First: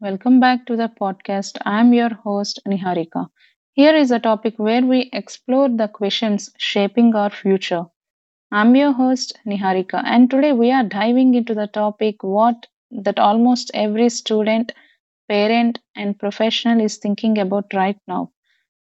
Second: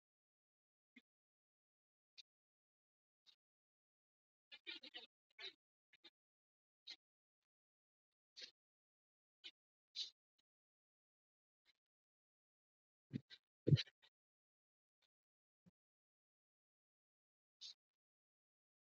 Welcome back to the podcast. I'm your host, Niharika. Here is a topic where we explore the questions shaping our future. I'm your host, Niharika, and today we are diving into the topic what that almost every student, parent, and professional is thinking about right now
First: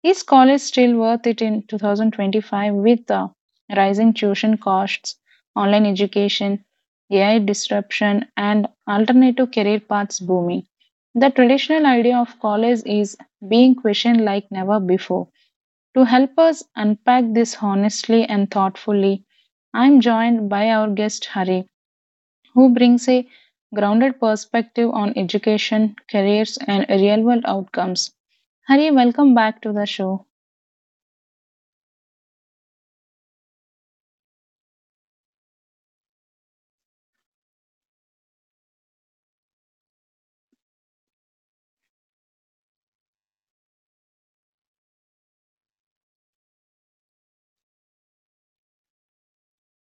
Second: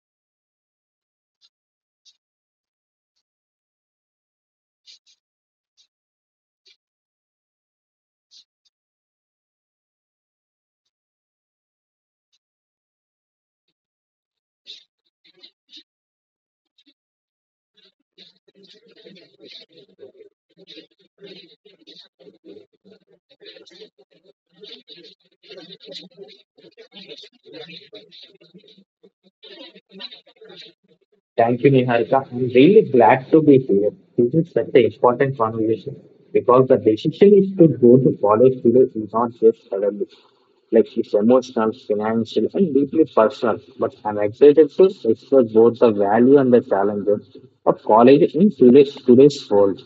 is college still worth it in 2025, with the rising tuition costs, online education, AI disruption, and alternative career paths booming? The traditional idea of college is being questioned like never before. To help us unpack this honestly and thoughtfully, I'm joined by our guest Hari, who brings a grounded perspective on education, careers, and real world outcomes. Hari, welcome back to the show. Thank you, Niharika. I'm really glad to be here. This is such an important conversation because the decision is to go to college today is not just academic. Like it's emotional, financial, and deeply personal. But I'm excited to explore both the value and the challenges of college in today's world.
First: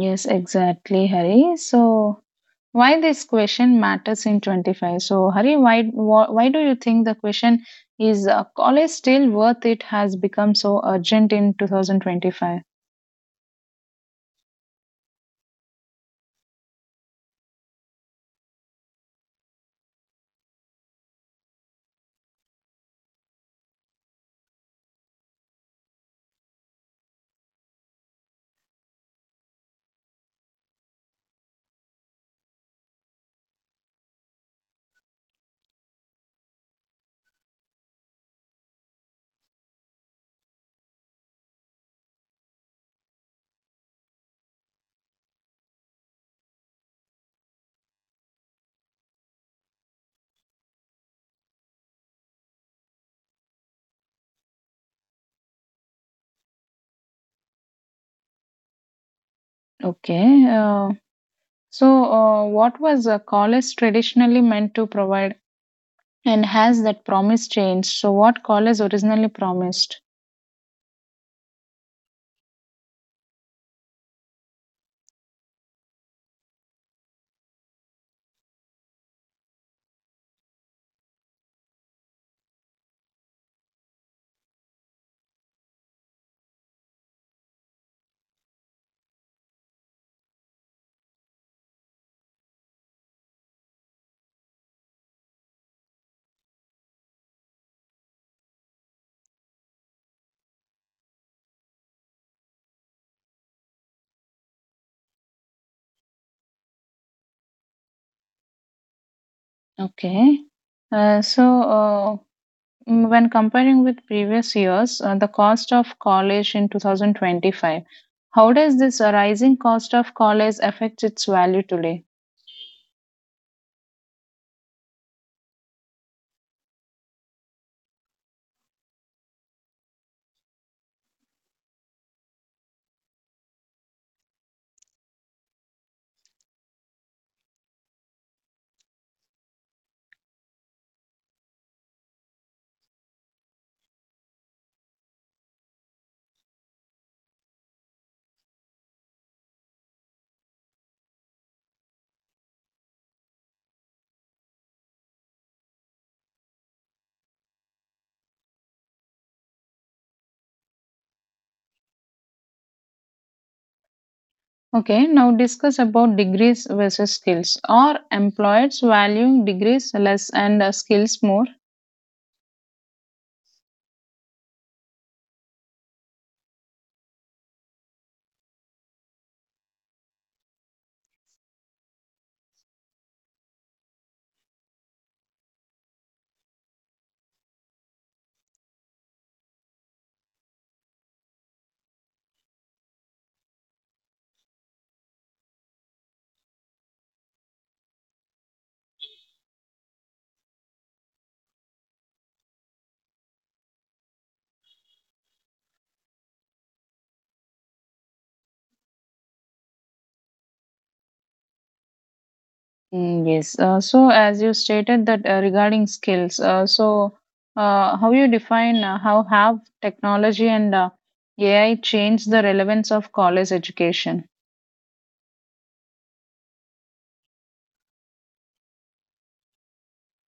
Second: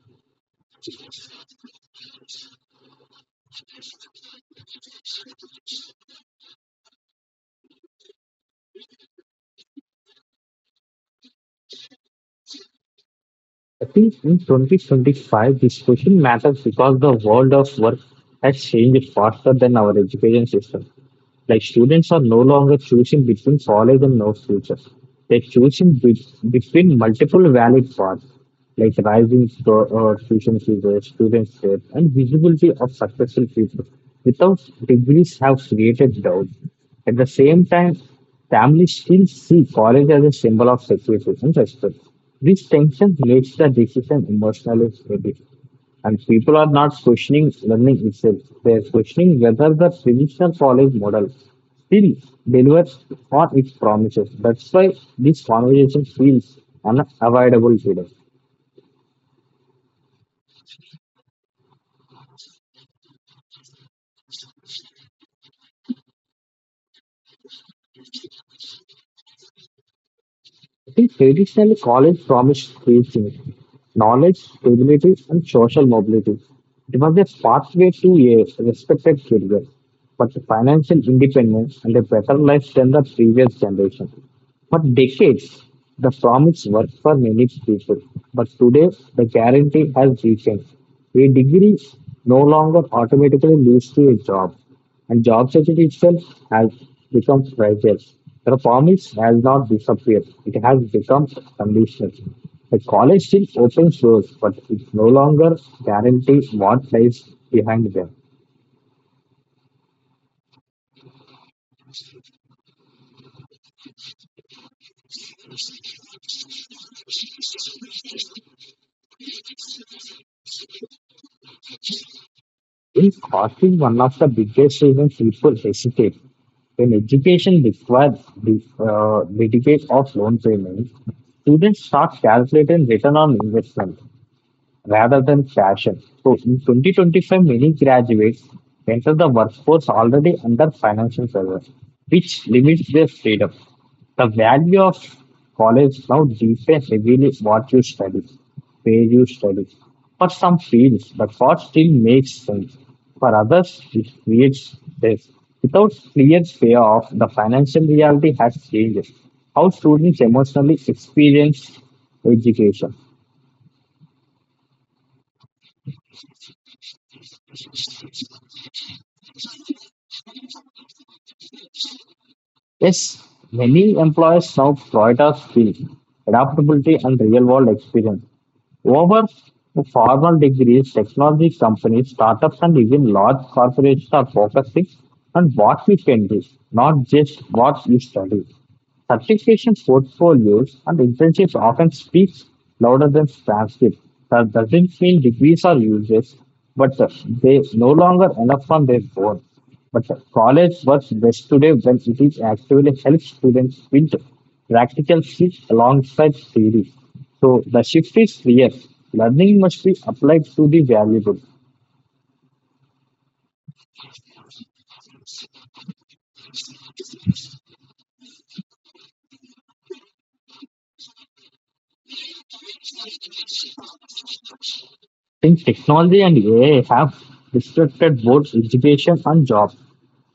Yes, exactly, Hari. So, why this question matters in 25? So, Hari, why do you think the question is college still worth it has become so urgent in 2025? I think in 2025, this question matters because the world of work has changed faster than our education system. Like students are no longer choosing between college and no future. They're choosing between multiple valid paths, like rising tuition fees, student debt, and visibility of successful people. Without degrees have created doubt. At the same time, families still see college as a symbol of security and respect. This tension makes the decision emotionally heavy. And people are not questioning learning itself. They are questioning whether the traditional college model still delivers on its promises. That's why this conversation feels unavoidable today. Okay. What was college traditionally meant to provide, and has that promise changed? So, what college originally promised? I think traditionally college promised three things: knowledge, stability, and social mobility. It was a pathway to a respected career, but financial independence and a better life than the previous generation. For decades, the promise worked for many people, but today the guarantee has weakened. A degree no longer automatically leads to a job, and job security itself has become fragile. The promise has not disappeared, it has become conditional. The college still opens doors, but it no longer guarantees what lies behind them. Okay. Uh, so, uh, When comparing with previous years, the cost of college in 2025, how does this rising cost of college affect its value today? In costing one of the biggest reasons people hesitate when education requires the dedicate of loan payments, students start calculating return on investment rather than fashion. So in 2025, many graduates enter the workforce already under financial pressure, which limits their freedom. The value of college now depends heavily what you study, where you study. For some fields, the cost still makes sense. For others, it creates stress. Without clear payoff, the financial reality has changed how students emotionally experience education. Okay, now discuss about degrees versus skills. Are employers valuing degrees less and skills more? Yes, many employers now prioritize skills, adaptability, and real world experience over formal degrees. Technology companies, startups, and even large corporations are focusing on what we can do, not just what we study. Certification portfolios and internships often speak louder than transcripts. That doesn't mean degrees are useless, but they no longer enough on their own. But college works best today when it is actively helps students build practical skills alongside theory. So the shift is clear. Learning must be applied to the valuable. Yes. So, as you stated that regarding skills, how you define how have technology and AI changed the relevance of college education? Since technology and AI have disrupted both education and jobs,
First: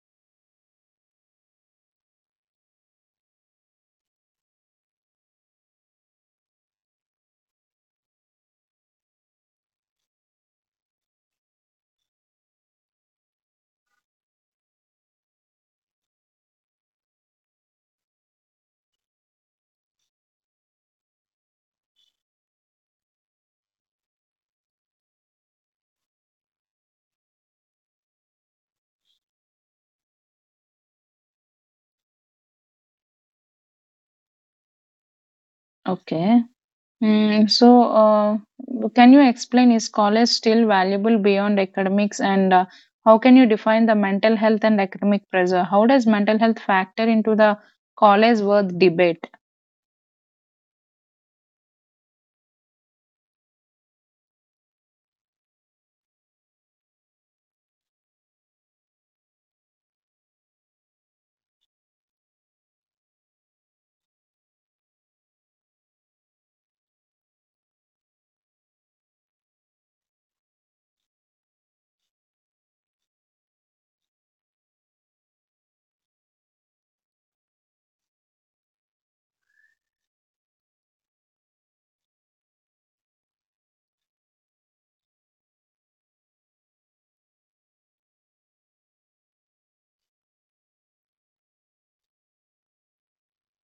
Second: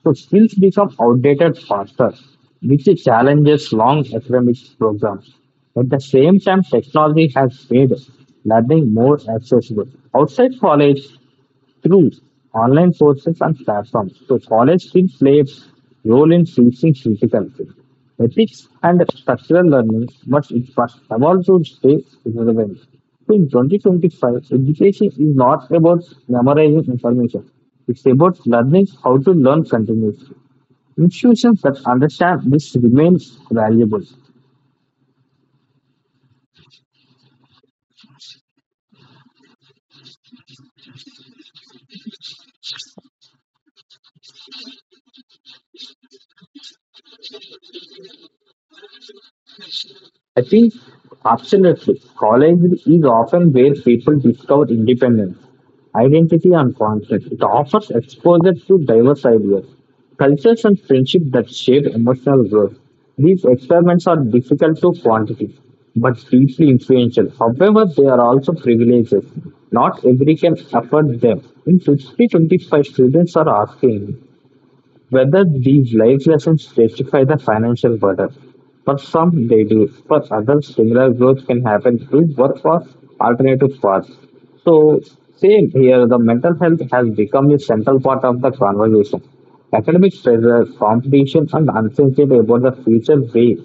so skills become outdated faster, which challenges long academic programs. At the same time, technology has made learning more accessible. Outside college, through online courses and platforms. So college still plays role in teaching critical thinking, ethics and structural learning, but it must evolve to stay relevant. So in 2025, education is not about memorizing information. It's about learning how to learn continuously. Institutions that understand this remain valuable. Okay, Mm, so, uh, can you explain, is college still valuable beyond academics, and how can you define the mental health and academic pressure? How does mental health factor into the college worth debate? I think absolutely. College is often where people discover independence, identity, and confidence. It offers exposure to diverse ideas, cultures, and friendship that shape emotional growth. These experiments are difficult to quantify, but deeply influential. However, they are also privileges. Not every can afford them. In 50 25 students are asking whether these life lessons justify the financial burden. For some, they do. For others, similar growth can happen through work or alternative paths. So, same here, the mental health has become a central part of the conversation. Academic pressure, competition, and uncertainty about the future way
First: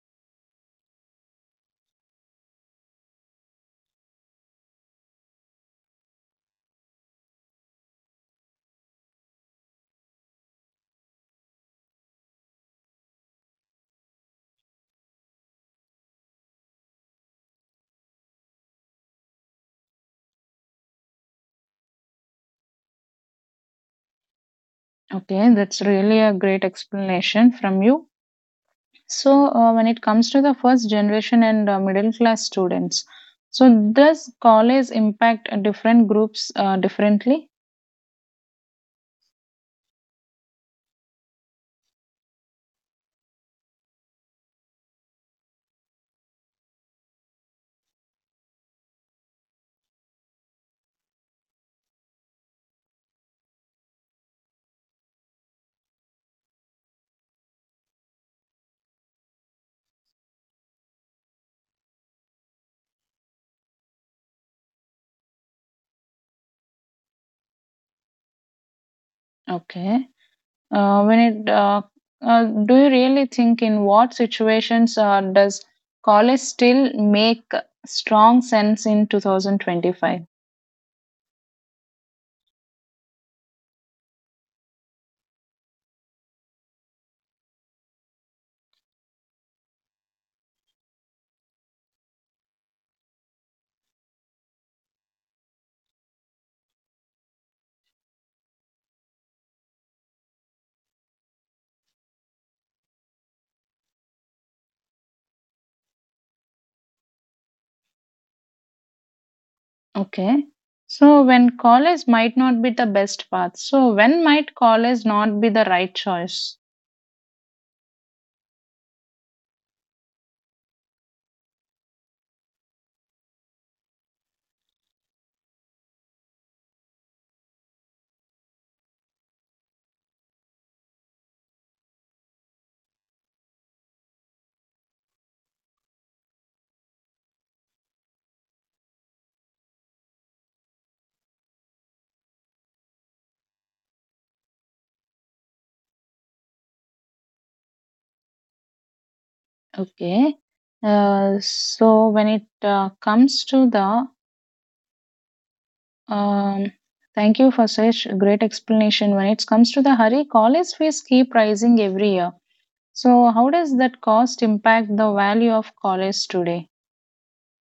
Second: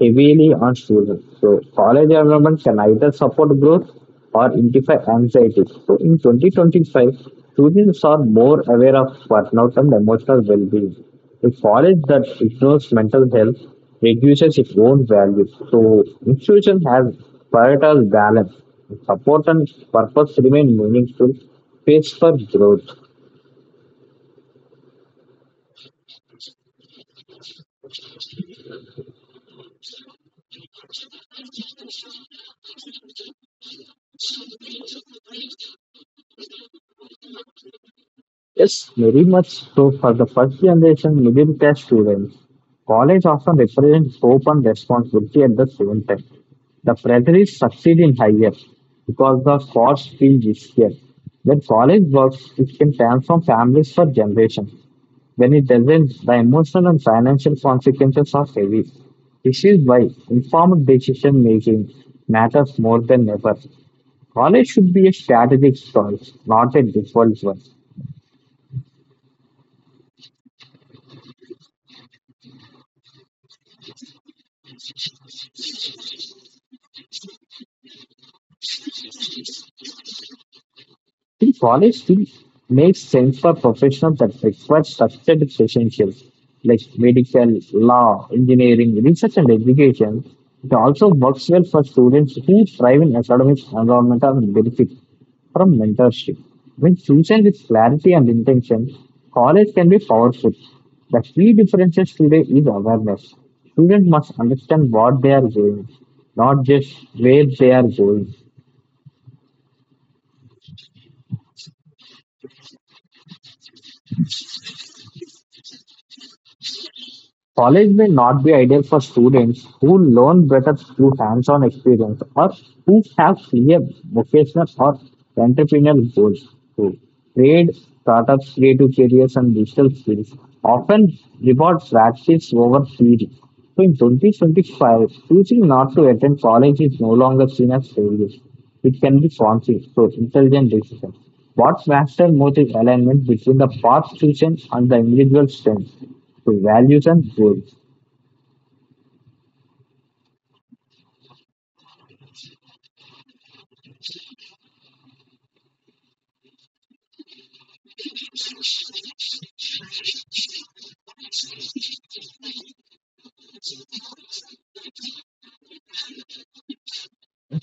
heavily on students. So college enrollment can either support growth or intensify anxiety. So in 2025, students are more aware of burnout and emotional well-being. A college that ignores mental health reduces its own value. So institution has prioritized balance, support and purpose remain meaningful space for growth. Okay, that's really a great explanation from you. So, when it comes to the first generation and middle class students, so does college impact different groups differently? Yes, very much so for the first generation middle class students. College often represents hope and responsibility at the same time. The pressure is succeed in higher because the cost feel riskier. When college works, it can transform families for generations. When it doesn't, the emotional and financial consequences are heavy. This is why informed decision making matters more than ever. College should be a strategic choice, not a default one. Okay. When it do you really think, in what situations does college still make strong sense in 2025? The college fee makes sense for professions that require structured relationships like medical, law, engineering, research, and education. It also works well for students who thrive in academic environment and benefit from mentorship. When chosen with clarity and intention, college can be powerful. The key differences today is awareness. Students must understand what they are doing, not just where they are going. Okay. So when college might not be the best path. So when might college not be the right choice? College may not be ideal for students who learn better through hands-on experience or who have clear vocational or entrepreneurial goals to trade, startups, creative careers, and digital skills often reward practice over theory. So in 2025, choosing not to attend college is no longer seen as failure. It can be confused for intelligent decisions. What matters most is alignment between the path chosen and the individual strengths, the values and goals. Okay. So when it comes to the um, thank you for such a great explanation. When it comes to the hurry, college fees keep rising every year. So, how does that cost impact the value of college today?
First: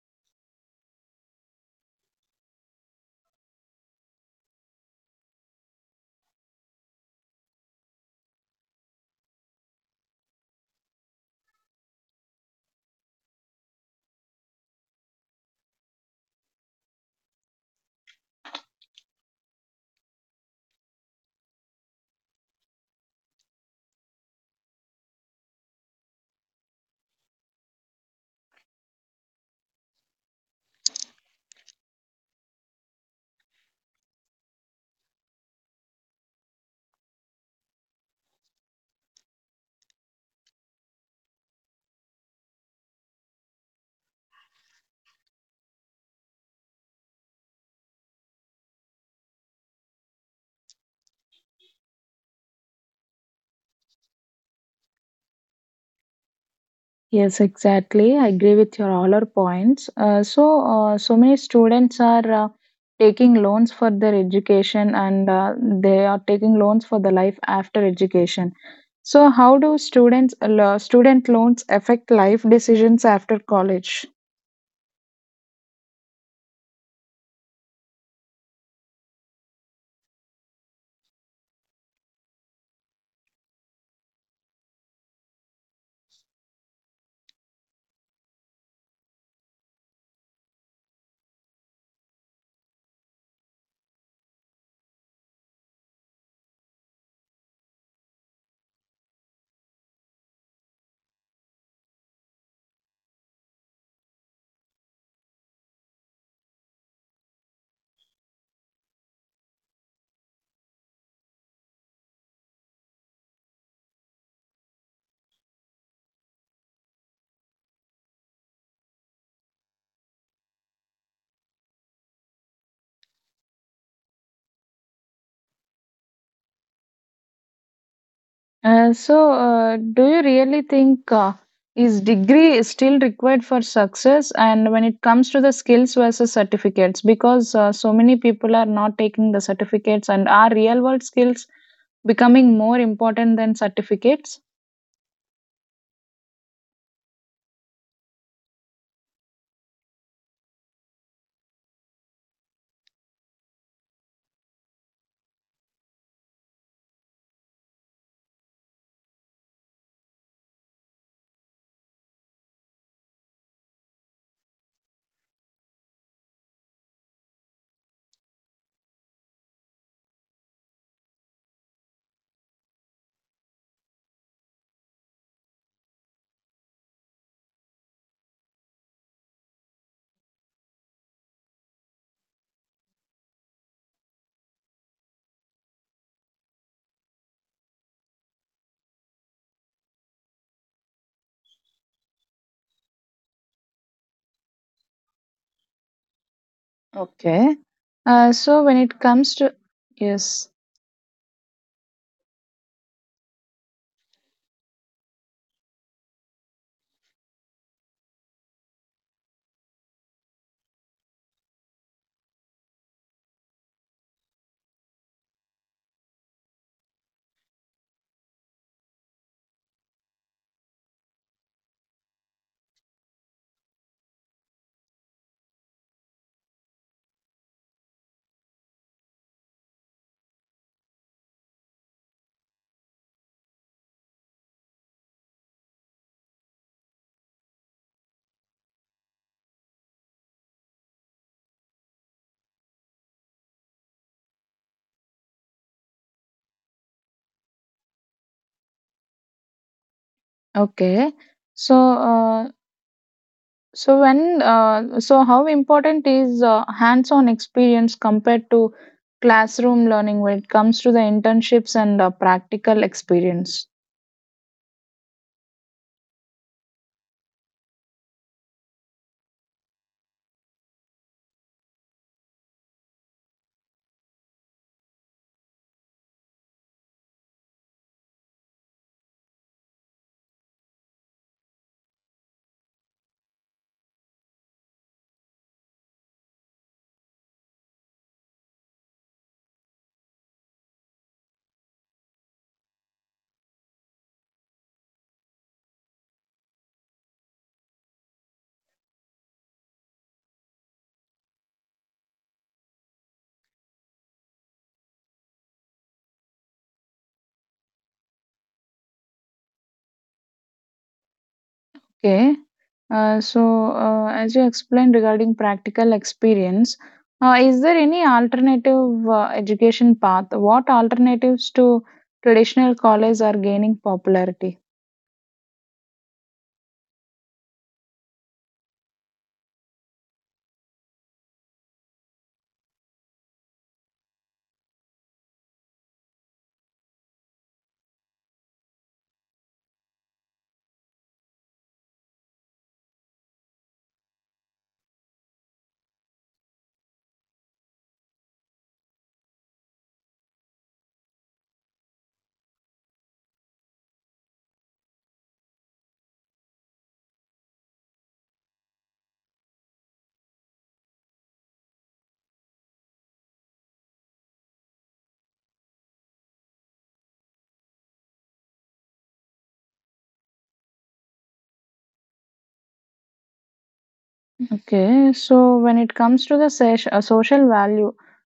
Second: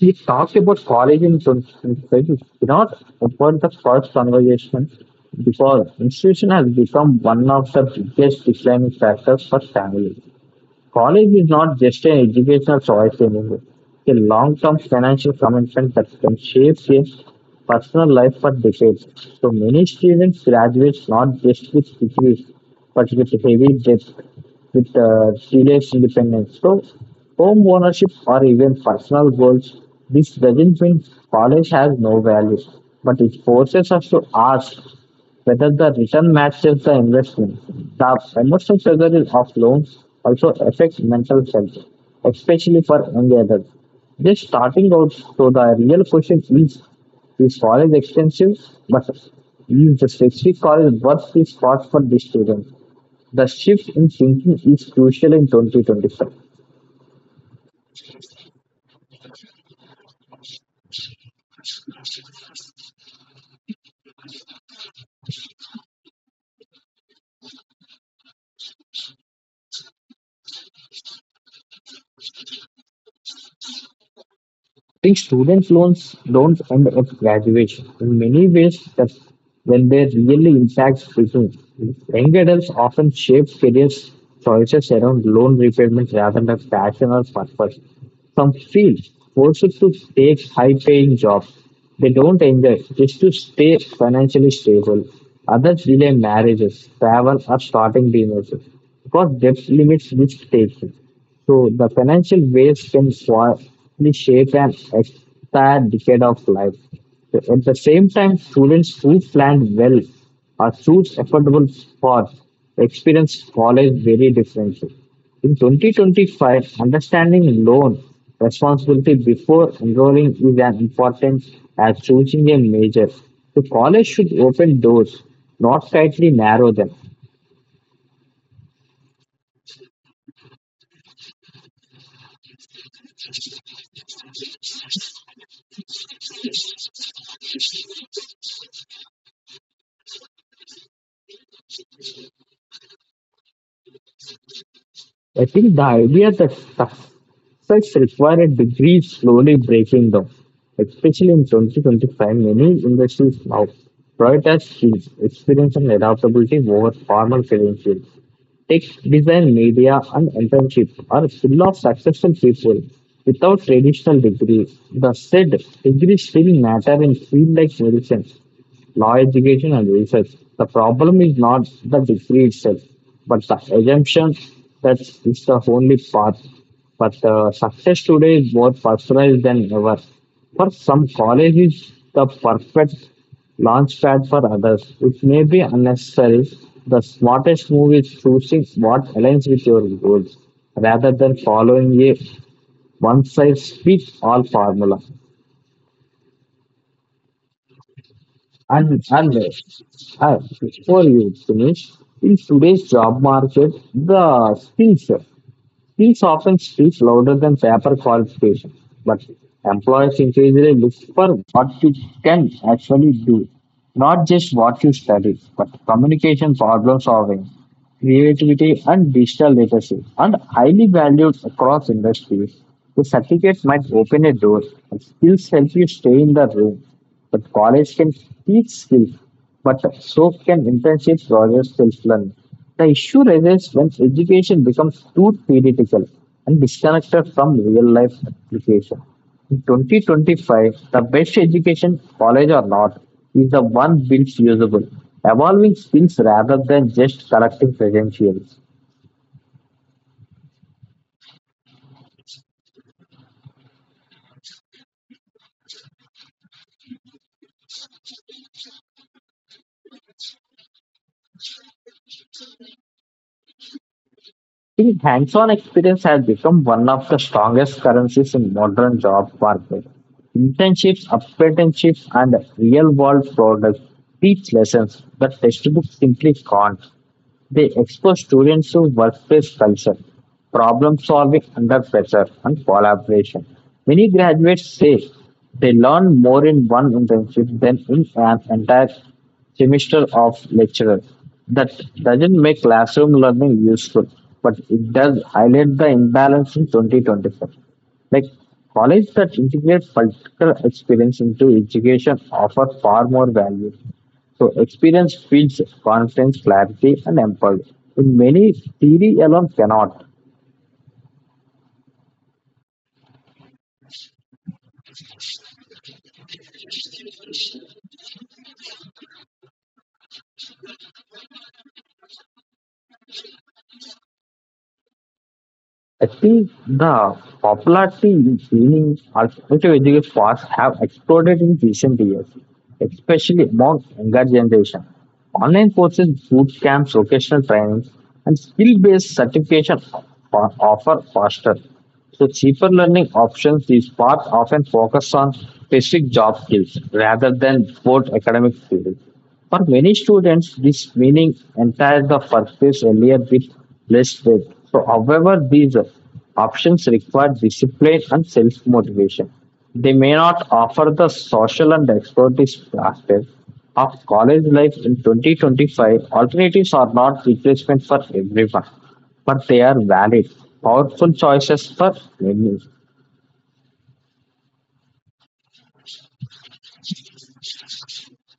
We talked about college in 2025. We cannot avoid the first conversation because institution has become one of the biggest defining factors for families. College is not just an educational choice anymore. It's a long-term financial commitment that can shape your personal life for decades. So many students graduate not just with degrees, but with heavy debt, with serious independence. So home ownership or even personal goals, this doesn't mean college has no value, but it forces us to ask whether the return matches the investment. The emotional struggle of loans also affects mental health, especially for young adults. Just starting out, so the real question is college expensive, but is the specific college worth its cost for these students? The shift in thinking is crucial in 2025. Yes, exactly. I agree with your all our points. So many students are taking loans for their education, and they are taking loans for the life after education. So, how do student loans affect life decisions after college? Think student loans don't end at graduation. In many ways, that's when they really impact people. Young adults often shape career choices around loan repayment rather than passion or purpose. Some feel forced to take high-paying jobs they don't enjoy just to stay financially stable. Others delay marriages, travel, or starting businesses because debt limits risk taking. So the financial waves can quietly shape an entire decade of life. So at the same time, students who plan well or choose affordable paths experience college very differently. In 2025, understanding loan responsibility before enrolling is as important as choosing a major. So college should open doors, not tightly narrow them. Do you really think, is degree is still required for success? And when it comes to the skills versus certificates, because so many people are not taking the certificates, and are real world skills becoming more important than certificates? I think the idea that success requires a degree is slowly breaking down, especially in 2025. Many industries now prioritize skills, experience, and adaptability over formal credentials. Tech, design, media, and internship are full of successful people without traditional degrees. The said, degrees still matter in fields like medicine, law education and research. The problem is not the degree itself, but the assumption that it's the only path. But success today is more personalized than ever. For some college is the perfect launch pad for others. It may be unnecessary. The smartest move is choosing what aligns with your goals rather than following a one size fits all formula. Okay. So when it comes And to yes, Before you finish, in today's job market, the skills often speak louder than paper qualification. But employers increasingly look for what you can actually do, not just what you study, but communication, problem solving, creativity, and digital literacy and highly valued across industries. The certificate might open a door, and skills help you stay in the room. But college can teach skills, but so can internship projects self-learning. The issue arises when education becomes too theoretical and disconnected from real-life application. In 2025, the best education, college or not, is the one built usable, evolving skills rather than just collecting credentials. okay. So uh, so how important is hands-on experience compared to classroom learning when it comes to the internships and practical experience? I think hands-on experience has become one of the strongest currencies in modern job market. Internships, apprenticeships, and real-world products teach lessons that textbooks simply can't. They expose students to workplace culture, problem solving under pressure, and collaboration. Many graduates say they learn more in one internship than in an entire semester of lecture. That doesn't make classroom learning useful, but it does highlight the imbalance in 2024. Like college that integrate practical experience into education offer far more value. So experience feeds confidence, clarity, and empathy. In many theory alone cannot. Okay. As you explained regarding practical experience, is there any alternative education path? What alternatives to traditional college are gaining popularity? I think the popularity in training alternative education paths have exploded in recent years, especially among younger generation. Online courses, boot camps, vocational trainings, and skill-based certification offer faster, so cheaper learning options. These paths often focus on specific job skills rather than broad academic skills. For many students, this meaning entire the purpose earlier with less faith. So, however, these options require discipline and self-motivation. They may not offer the social and expertise aspect of college life in 2025. Alternatives are not replacement for everyone, but they are valid, powerful choices for many. Okay. So when it comes to the social value,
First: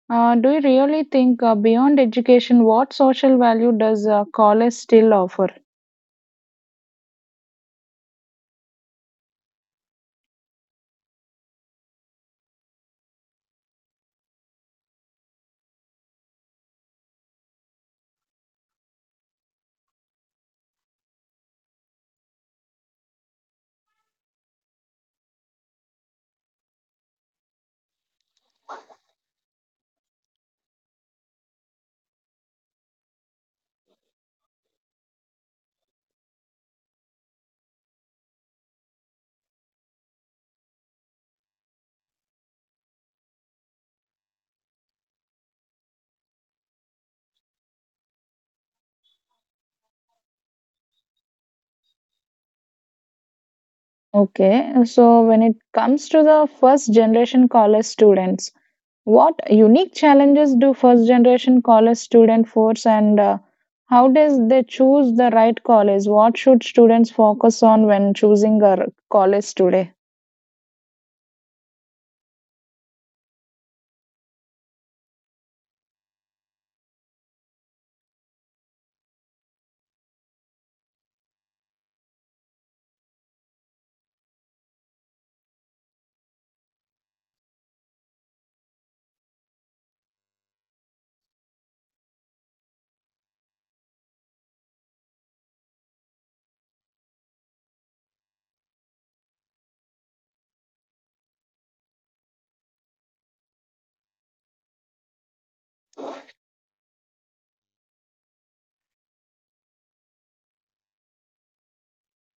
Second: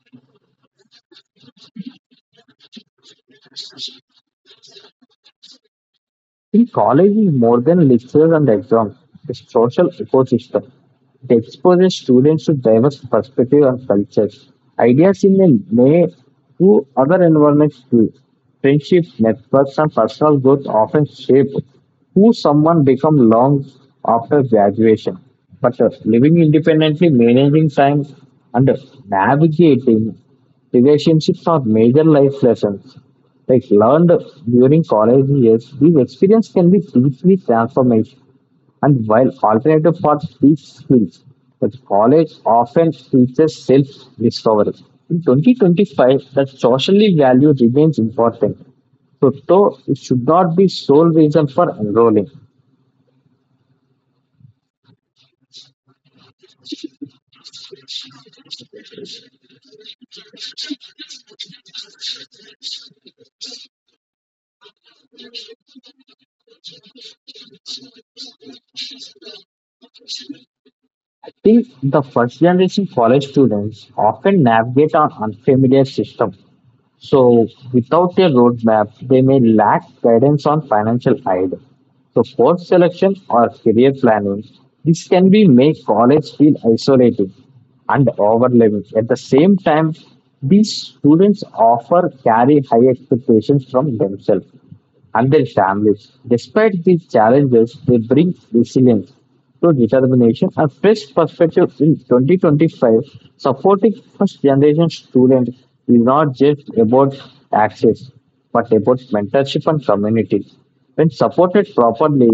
Do you really think, beyond education, what social value does college still offer? In college is more than lectures and exams, it's a social ecosystem. It exposes students to diverse perspectives and cultures, ideas in a way to other environments too. Friendships, networks, and personal growth often shape who someone becomes long after graduation. But living independently, managing time, and navigating relationships are major life lessons like learned during college years, these experience can be deeply transformative. And while alternative paths teach skills, the college often teaches self-discovery. In 2025, the socially value remains important. So, though it should not be sole reason for enrolling. Okay, so when it comes to the first generation college students, what unique challenges do first generation college student force, and how does they choose the right college? What should students focus on when choosing a college today? I think the first generation college students often navigate an unfamiliar system. So, without a roadmap, they may lack guidance on financial aid. So, course selection or career planning, this can be make college feel isolating and overwhelming. At the same time, these students often carry high expectations from themselves and their families. Despite these challenges, they bring resilience to determination and fresh perspective in 2025, supporting first generation students is not just about access, but about mentorship and community. When supported properly,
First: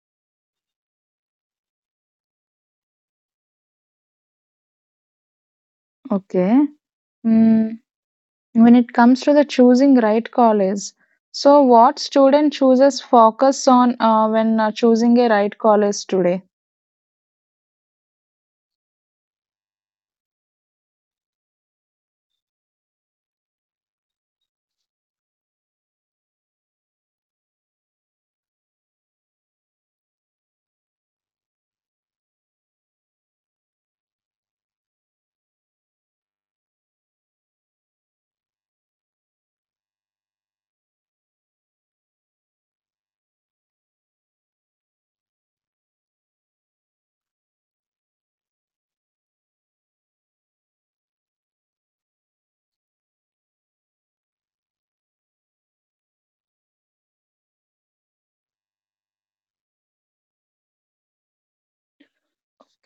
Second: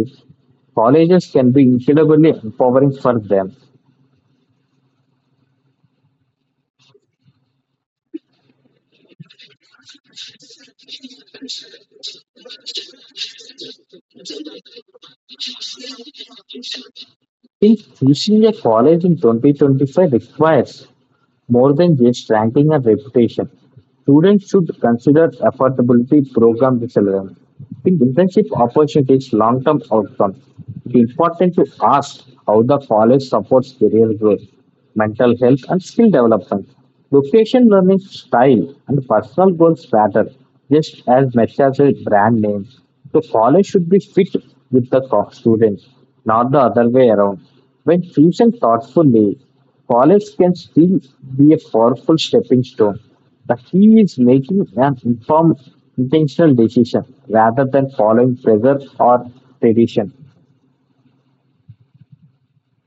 colleges can be incredibly empowering for them. Okay Mm, when it comes to the choosing right college, so what student chooses focus on when choosing a right college today? In choosing a college in 2025 requires more than just ranking and reputation, students should consider affordability program excellence. In internship opportunities, long-term outcomes, it is important to ask how the college supports career growth, mental health, and skill development. Location, learning style, and personal goals matter just as much as a brand name. The college should be fit with the students, not the other way around. When chosen thoughtfully, college can still be a powerful stepping stone the key is making an informed, intentional decision rather than following pressure or tradition.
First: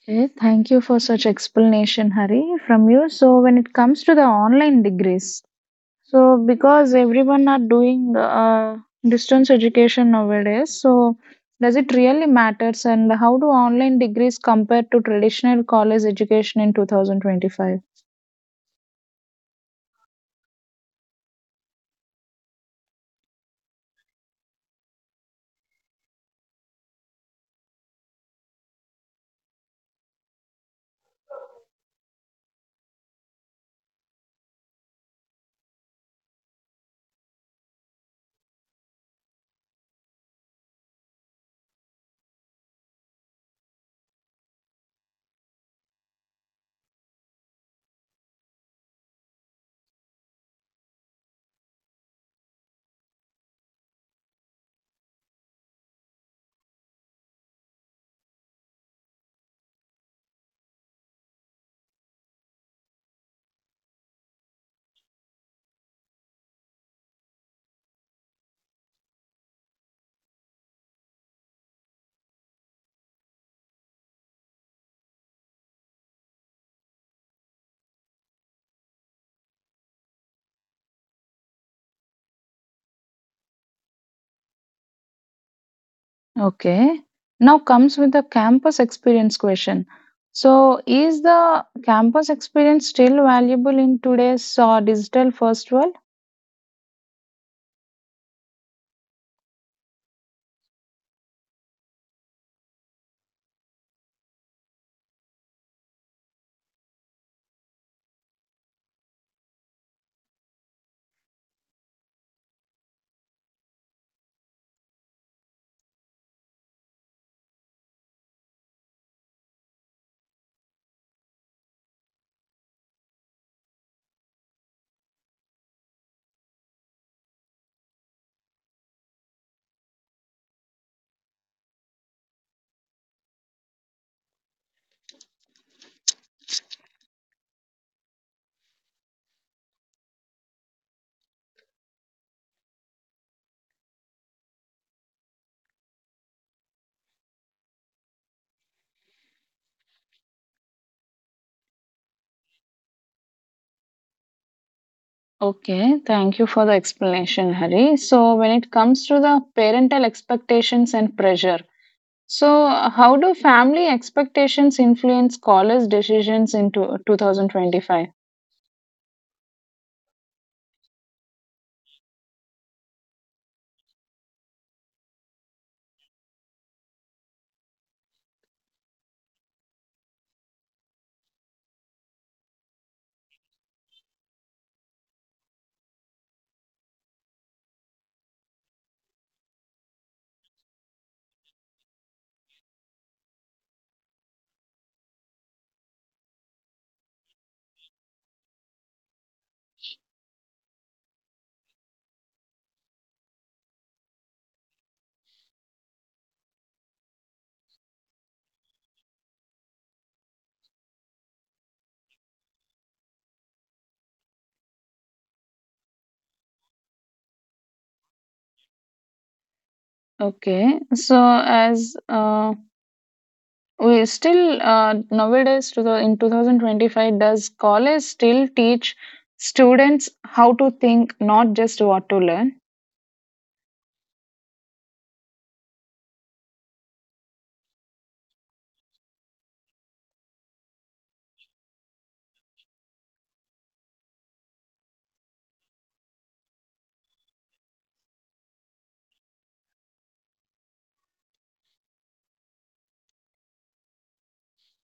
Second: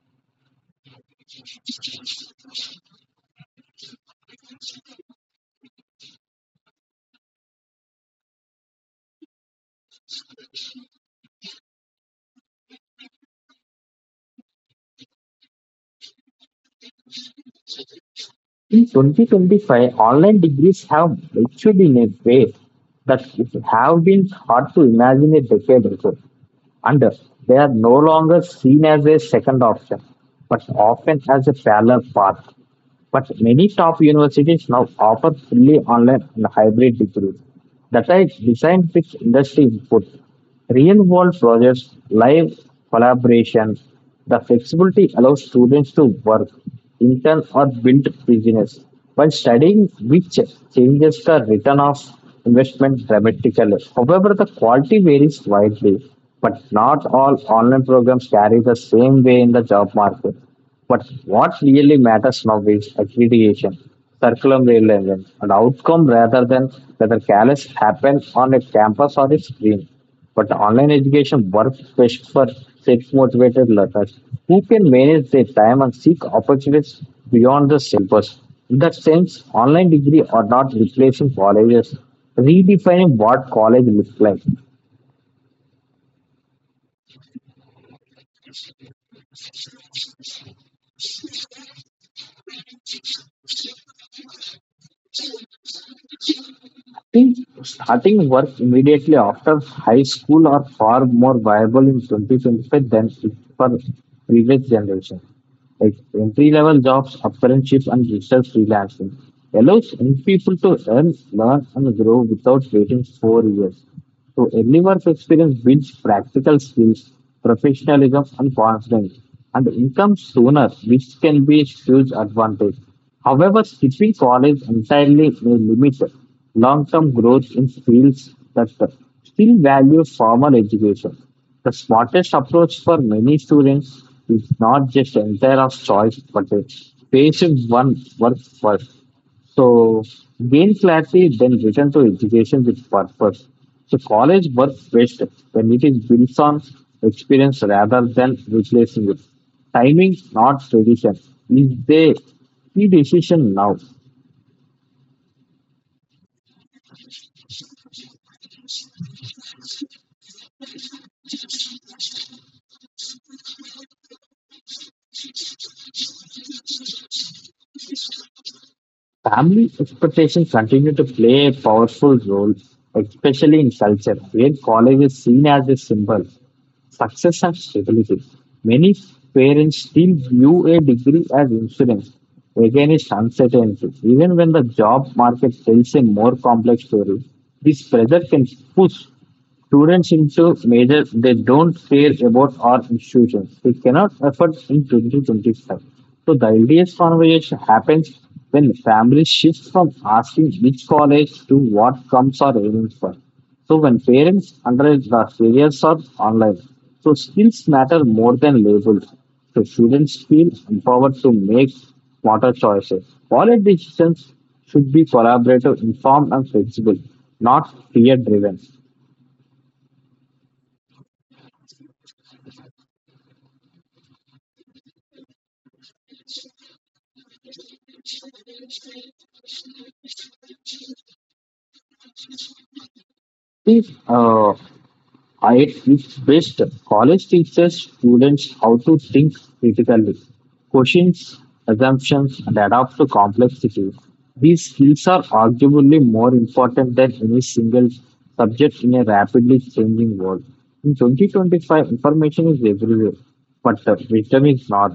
Okay, thank you for such explanation, Hari, from you. So when it comes to the online degrees, so because everyone are doing distance education nowadays, so does it really matters, and how do online degrees compare to traditional college education in 2025? In 2025, online degrees have matured in a way that have been hard to imagine a decade ago. And they are no longer seen as a second option, but often as a parallel path. But many top universities now offer fully online and hybrid degrees that are designed with industry input real world projects, live collaboration, the flexibility allows students to work, intern, or build business. While studying, which changes the return of investment dramatically. However, the quality varies widely, but not all online programs carry the same way in the job market. But what really matters now is accreditation, curriculum relevance, and outcome rather than whether classes happen on a campus or a screen. But online education works best for self-motivated learners who can manage their time and seek opportunities beyond the syllabus. In that sense, online degree are not replacing colleges, redefining what college looks like. Okay. Now comes with the campus experience question. So, is the campus experience still valuable in today's digital first world? Think starting work immediately after high school are far more viable in 2025 than it for previous generation. Like entry level jobs, apprenticeship, and research freelancing allows young people to earn, learn, and grow without waiting 4 years. So everyone's experience builds practical skills, professionalism, and confidence, and income sooner, which can be a huge advantage. However, skipping college entirely may limit long-term growth in fields that still value formal education. The smartest approach for many students is not just entire of choice, but a patient one work first so gain clarity, then return to education with purpose. So college works best when it is built on experience rather than replacing it. Timing, not tradition. Is the key decision now. Okay, thank you for the explanation, Hari. So, when it comes to the parental expectations and pressure, so how do family expectations influence scholars' decisions in 2025? Family expectations continue to play a powerful role, especially in culture, where college is seen as a symbol. Success and stability. Many parents still view a degree as insurance against uncertainty. Even when the job market tells a more complex story, this pressure can push students into majors they don't care about our institutions. They cannot afford in 2025. So the LDS conversation happens when families shift from asking which college to what comes are aiming for. So when parents underage the careers are online. So skills matter more than labels. So students feel empowered to make smarter choices. College decisions should be collaborative, informed, and flexible, not fear driven. Okay, so as we still nowadays to the, in 2025, does college still teach students how to think, not just what to learn? If I It's best college teaches students how to think critically, questions assumptions, and adapt to complexity. These skills are arguably more important than any single subject in a rapidly changing world. In 2025, information is everywhere, but wisdom is not.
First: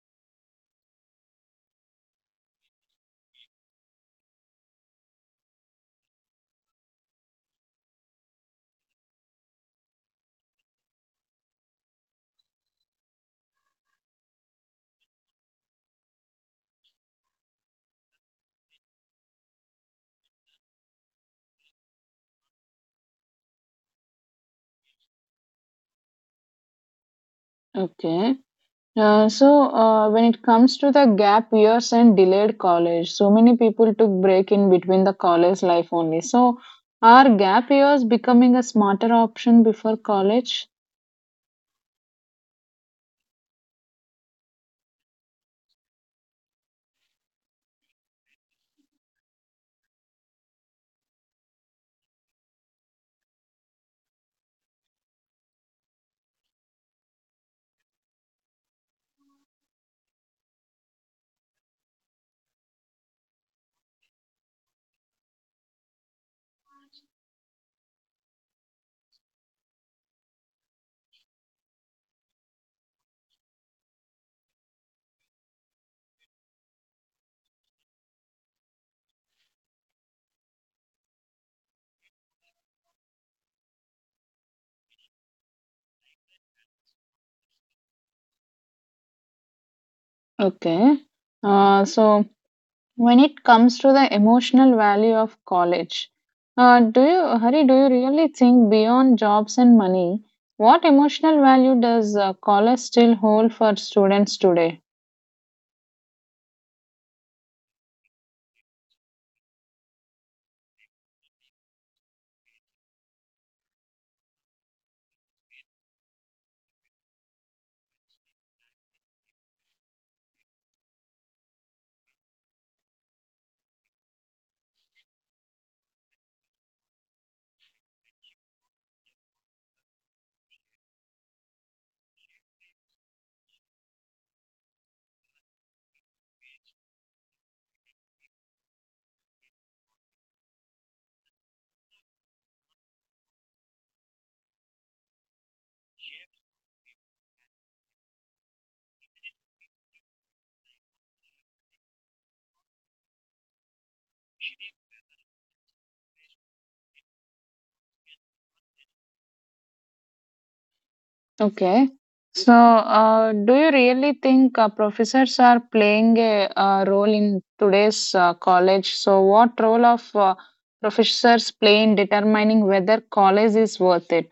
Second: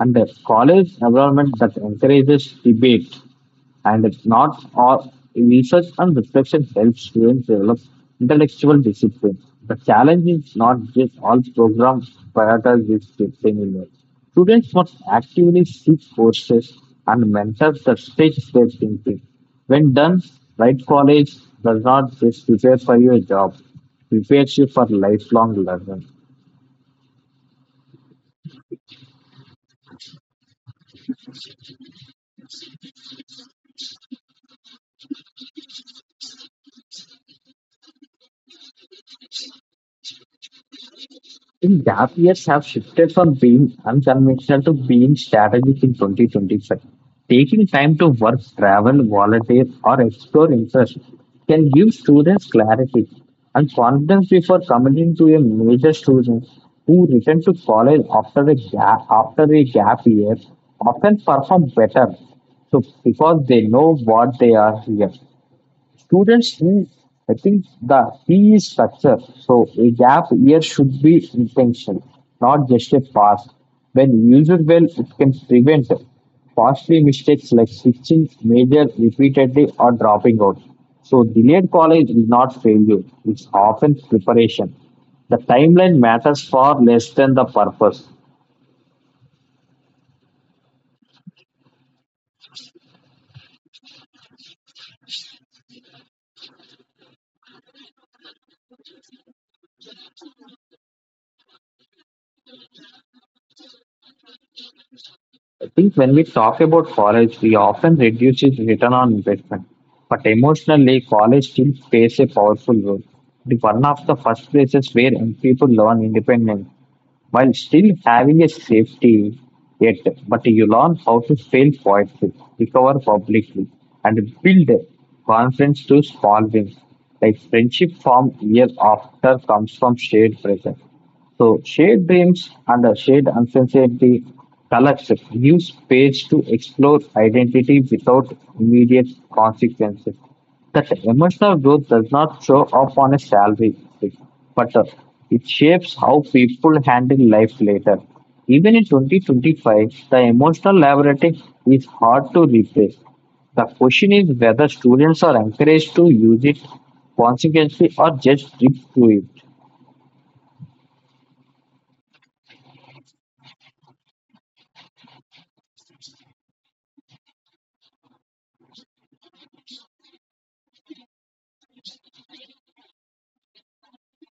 And a college environment that encourages debate, and it's not all research and reflection helps students develop intellectual discipline. The challenge is not just all programs prioritize this discipline anymore. Students must actively seek courses and mentors that stretch their thinking. When done, right college does not just prepare for your job, prepares you for lifelong learning. Okay. When it comes to the gap years and delayed college, so many people took break in between the college life only, so are gap years becoming a smarter option before college? In gap years have shifted from being unconventional to being strategic in 2025. Taking time to work, travel, volunteer, or explore interests can give students clarity and confidence before committing to a major students who return to college after a gap year often perform better so because they know what they are here students need, I think the P is structure. So a gap year should be intentional, not just a pass. When used well, it can prevent costly mistakes like switching major repeatedly or dropping out. So delayed college is not failure, it's often preparation. The timeline matters far less than the purpose. Okay. uh, so When it comes to the emotional value of college, do you, Hari, do you really think, beyond jobs and money, what emotional value does college still hold for students today? I think when we talk about college, we often reduce its return on investment. But emotionally, college still plays a powerful role. It is one of the first places where young people learn independence, while still having a safety yet, but you learn how to fail quietly, recover publicly, and build confidence through small wins. Like friendship formed year after comes from shared presence. So shared dreams and a shared uncertainty collects new space to explore identity without immediate consequences. That emotional growth does not show up on a salary, but it shapes how people handle life later. Even in 2025, the emotional laboratory is hard to replace. The question is whether students are encouraged to use it consequently or just drip through it. Okay. So, do you really think professors are playing a, role in today's college? So, what role of professors play in determining whether college is worth it?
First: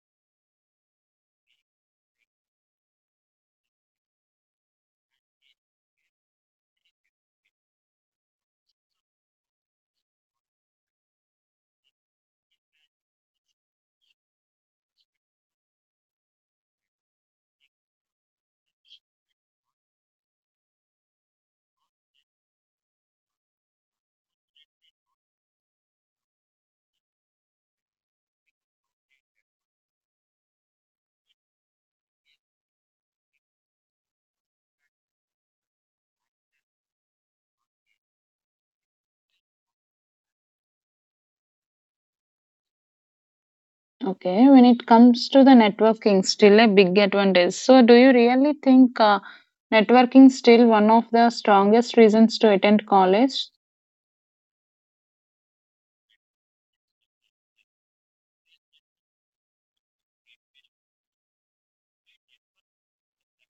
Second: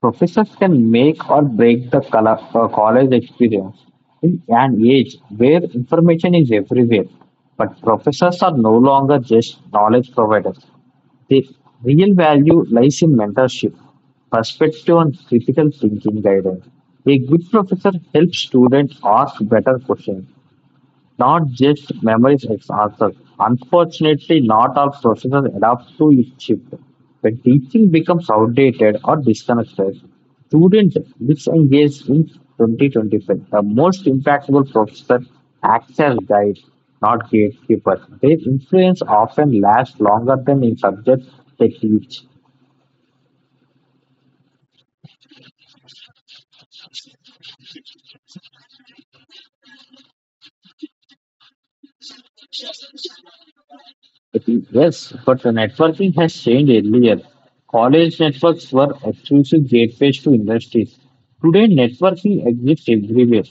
Professors can make or break the college experience in an age where information is everywhere, but professors are no longer just knowledge providers. The real value lies in mentorship, perspective, and critical thinking guidance. A good professor helps students ask better questions, not just memories as answers. Unfortunately, not all professors adapt to its shift. When teaching becomes outdated or disconnected, students disengage in 2025. The most impactful professor acts as guide, not gatekeeper. Their influence often lasts longer than in subjects they teach. Okay, when it comes to the networking, still a big advantage. So, do you really think networking still one of the strongest reasons to attend college? Yes, but the networking has changed earlier. College networks were exclusive gateways to industries. Today, networking exists everywhere,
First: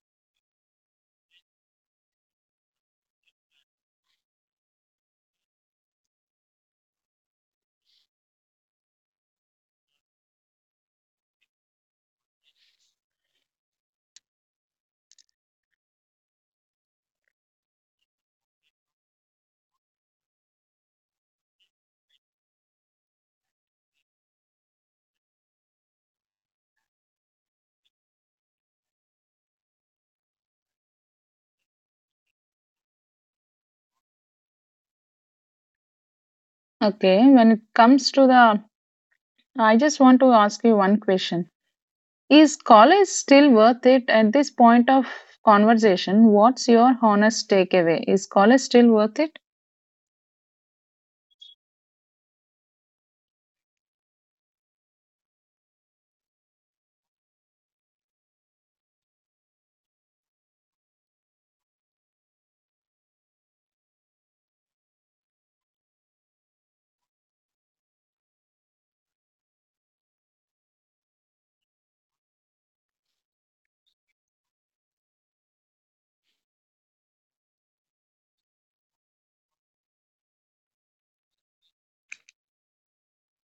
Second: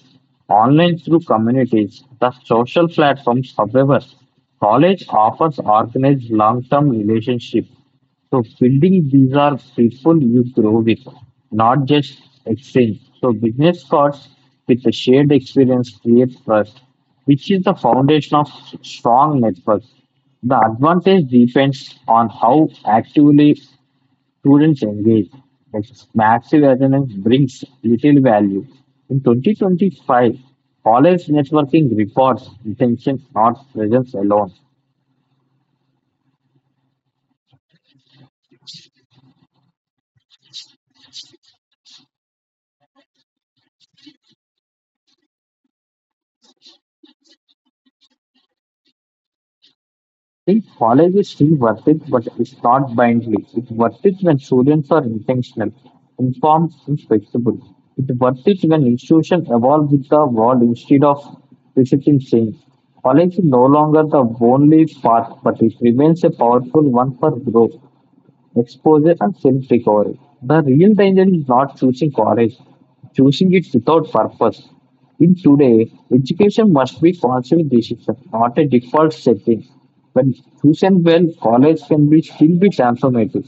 online through communities, the social platforms. However, college offers organized long-term relationships. So building these are people you grow with, not just exchange. So business cards with a shared experience create trust, which is the foundation of strong networks. The advantage depends on how actively students engage. Like massive attendance brings little value. In 2025, college networking reports retention, not presence alone. Okay, when it comes to the, I just want to ask you one question. Is college still worth it at this point of conversation? What's your honest takeaway? Is college still worth it? See, college is still worth it, but it's not blindly. It's worth it when students are intentional, informed, and flexible. It's worth it when institutions evolve with the world instead of resisting change. College is no longer the only path, but it remains a powerful one for growth exposure, and self recovery. The real danger is not choosing college, choosing it without purpose. In today, education must be conscious decision, not a default setting. When chosen well, college can be still be transformative.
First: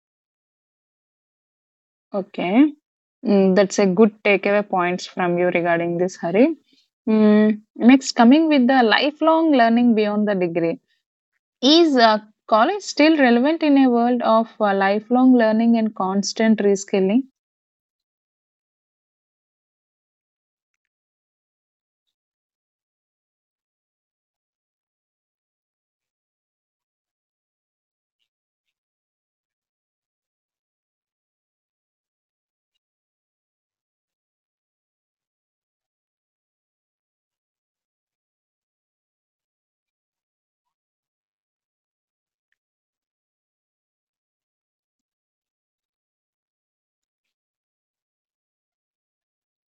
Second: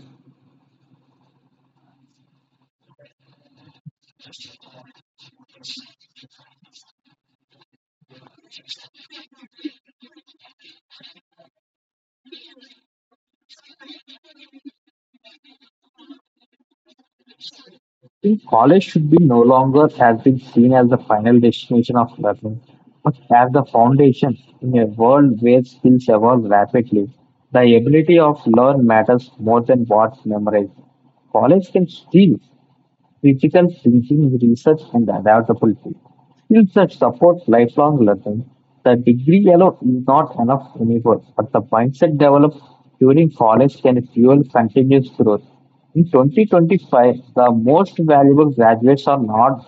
Okay. That's a good takeaway points from you regarding this, Hari. Next, coming with the lifelong learning beyond the degree. Is college still relevant in a world of lifelong learning and constant reskilling? In college should be no longer has been seen as the final destination of learning, but as the foundation in a world where skills evolve rapidly. The ability of learn matters more than what memorized. College can still critical thinking, research, and adaptability. Skills that support lifelong learning. The degree alone is not enough anymore, but the mindset developed during college can fuel continuous growth. In 2025, the most valuable graduates are not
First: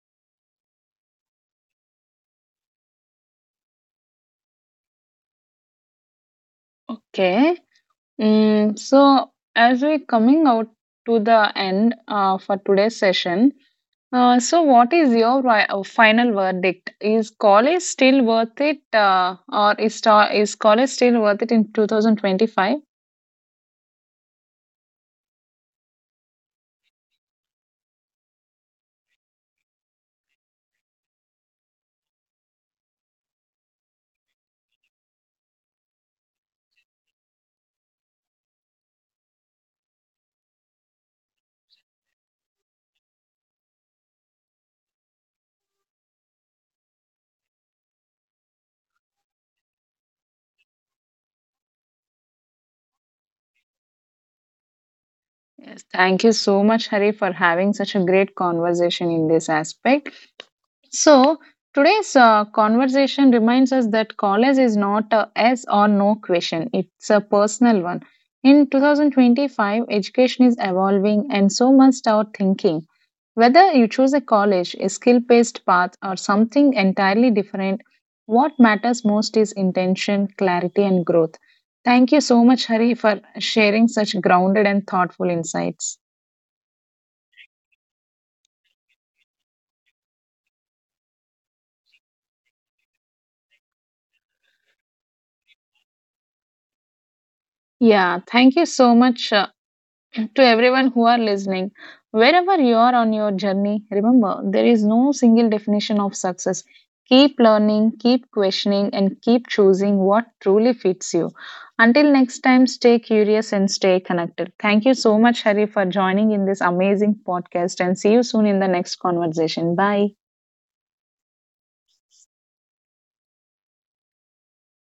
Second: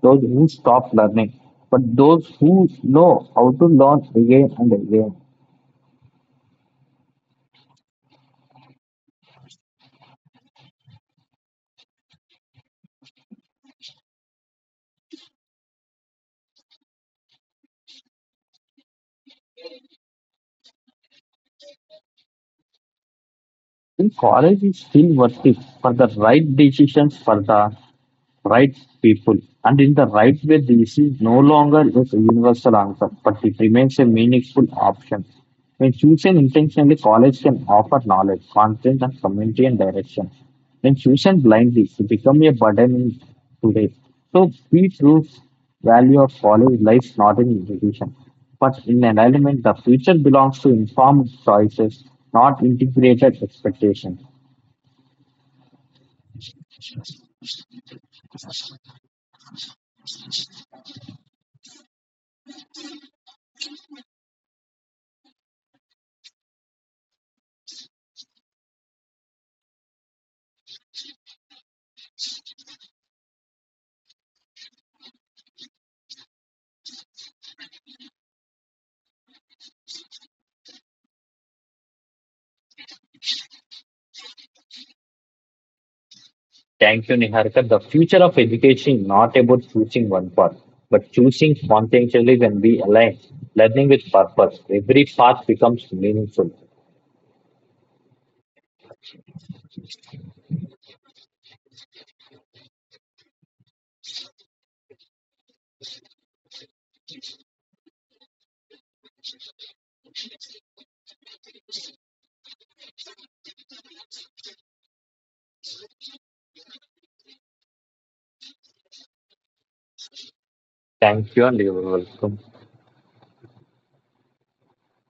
those who stop learning, but those who know how to learn again and again. Okay. So, as we're coming out to the end for today's session, so what is your final verdict? Is college still worth it, or is college still worth it in 2025? In college is still worth it for the right decisions for the right people. And in the right way, this is no longer a universal answer, but it remains a meaningful option. When chosen intentionally, college can offer knowledge, content, and community and direction. When chosen blindly, it becomes a burden in today. So, we prove value of college lies not in education, but in alignment. The future belongs to informed choices, not integrated expectations. Yes, thank you so much, Hari, for having such a great conversation in this aspect. So, today's conversation reminds us that college is not a yes or no question, it's a personal one. In 2025, education is evolving and so must our thinking. Whether you choose a college, a skill based path, or something entirely different, what matters most is intention, clarity, and growth. Thank you so much, Hari, for sharing such grounded and thoughtful insights. Thank you, Niharika. The future of education is not about choosing one path, but choosing conscientiously when we align learning with purpose. Every path becomes meaningful. Yeah, thank you so much, to everyone who are listening, wherever you are on your journey, remember there is no single definition of success. Keep learning, keep questioning, and keep choosing what truly fits you. Until next time, stay curious and stay connected. Thank you so much, Hari, for joining in this amazing podcast, and see you soon in the next conversation. Bye. Thank you and you're welcome.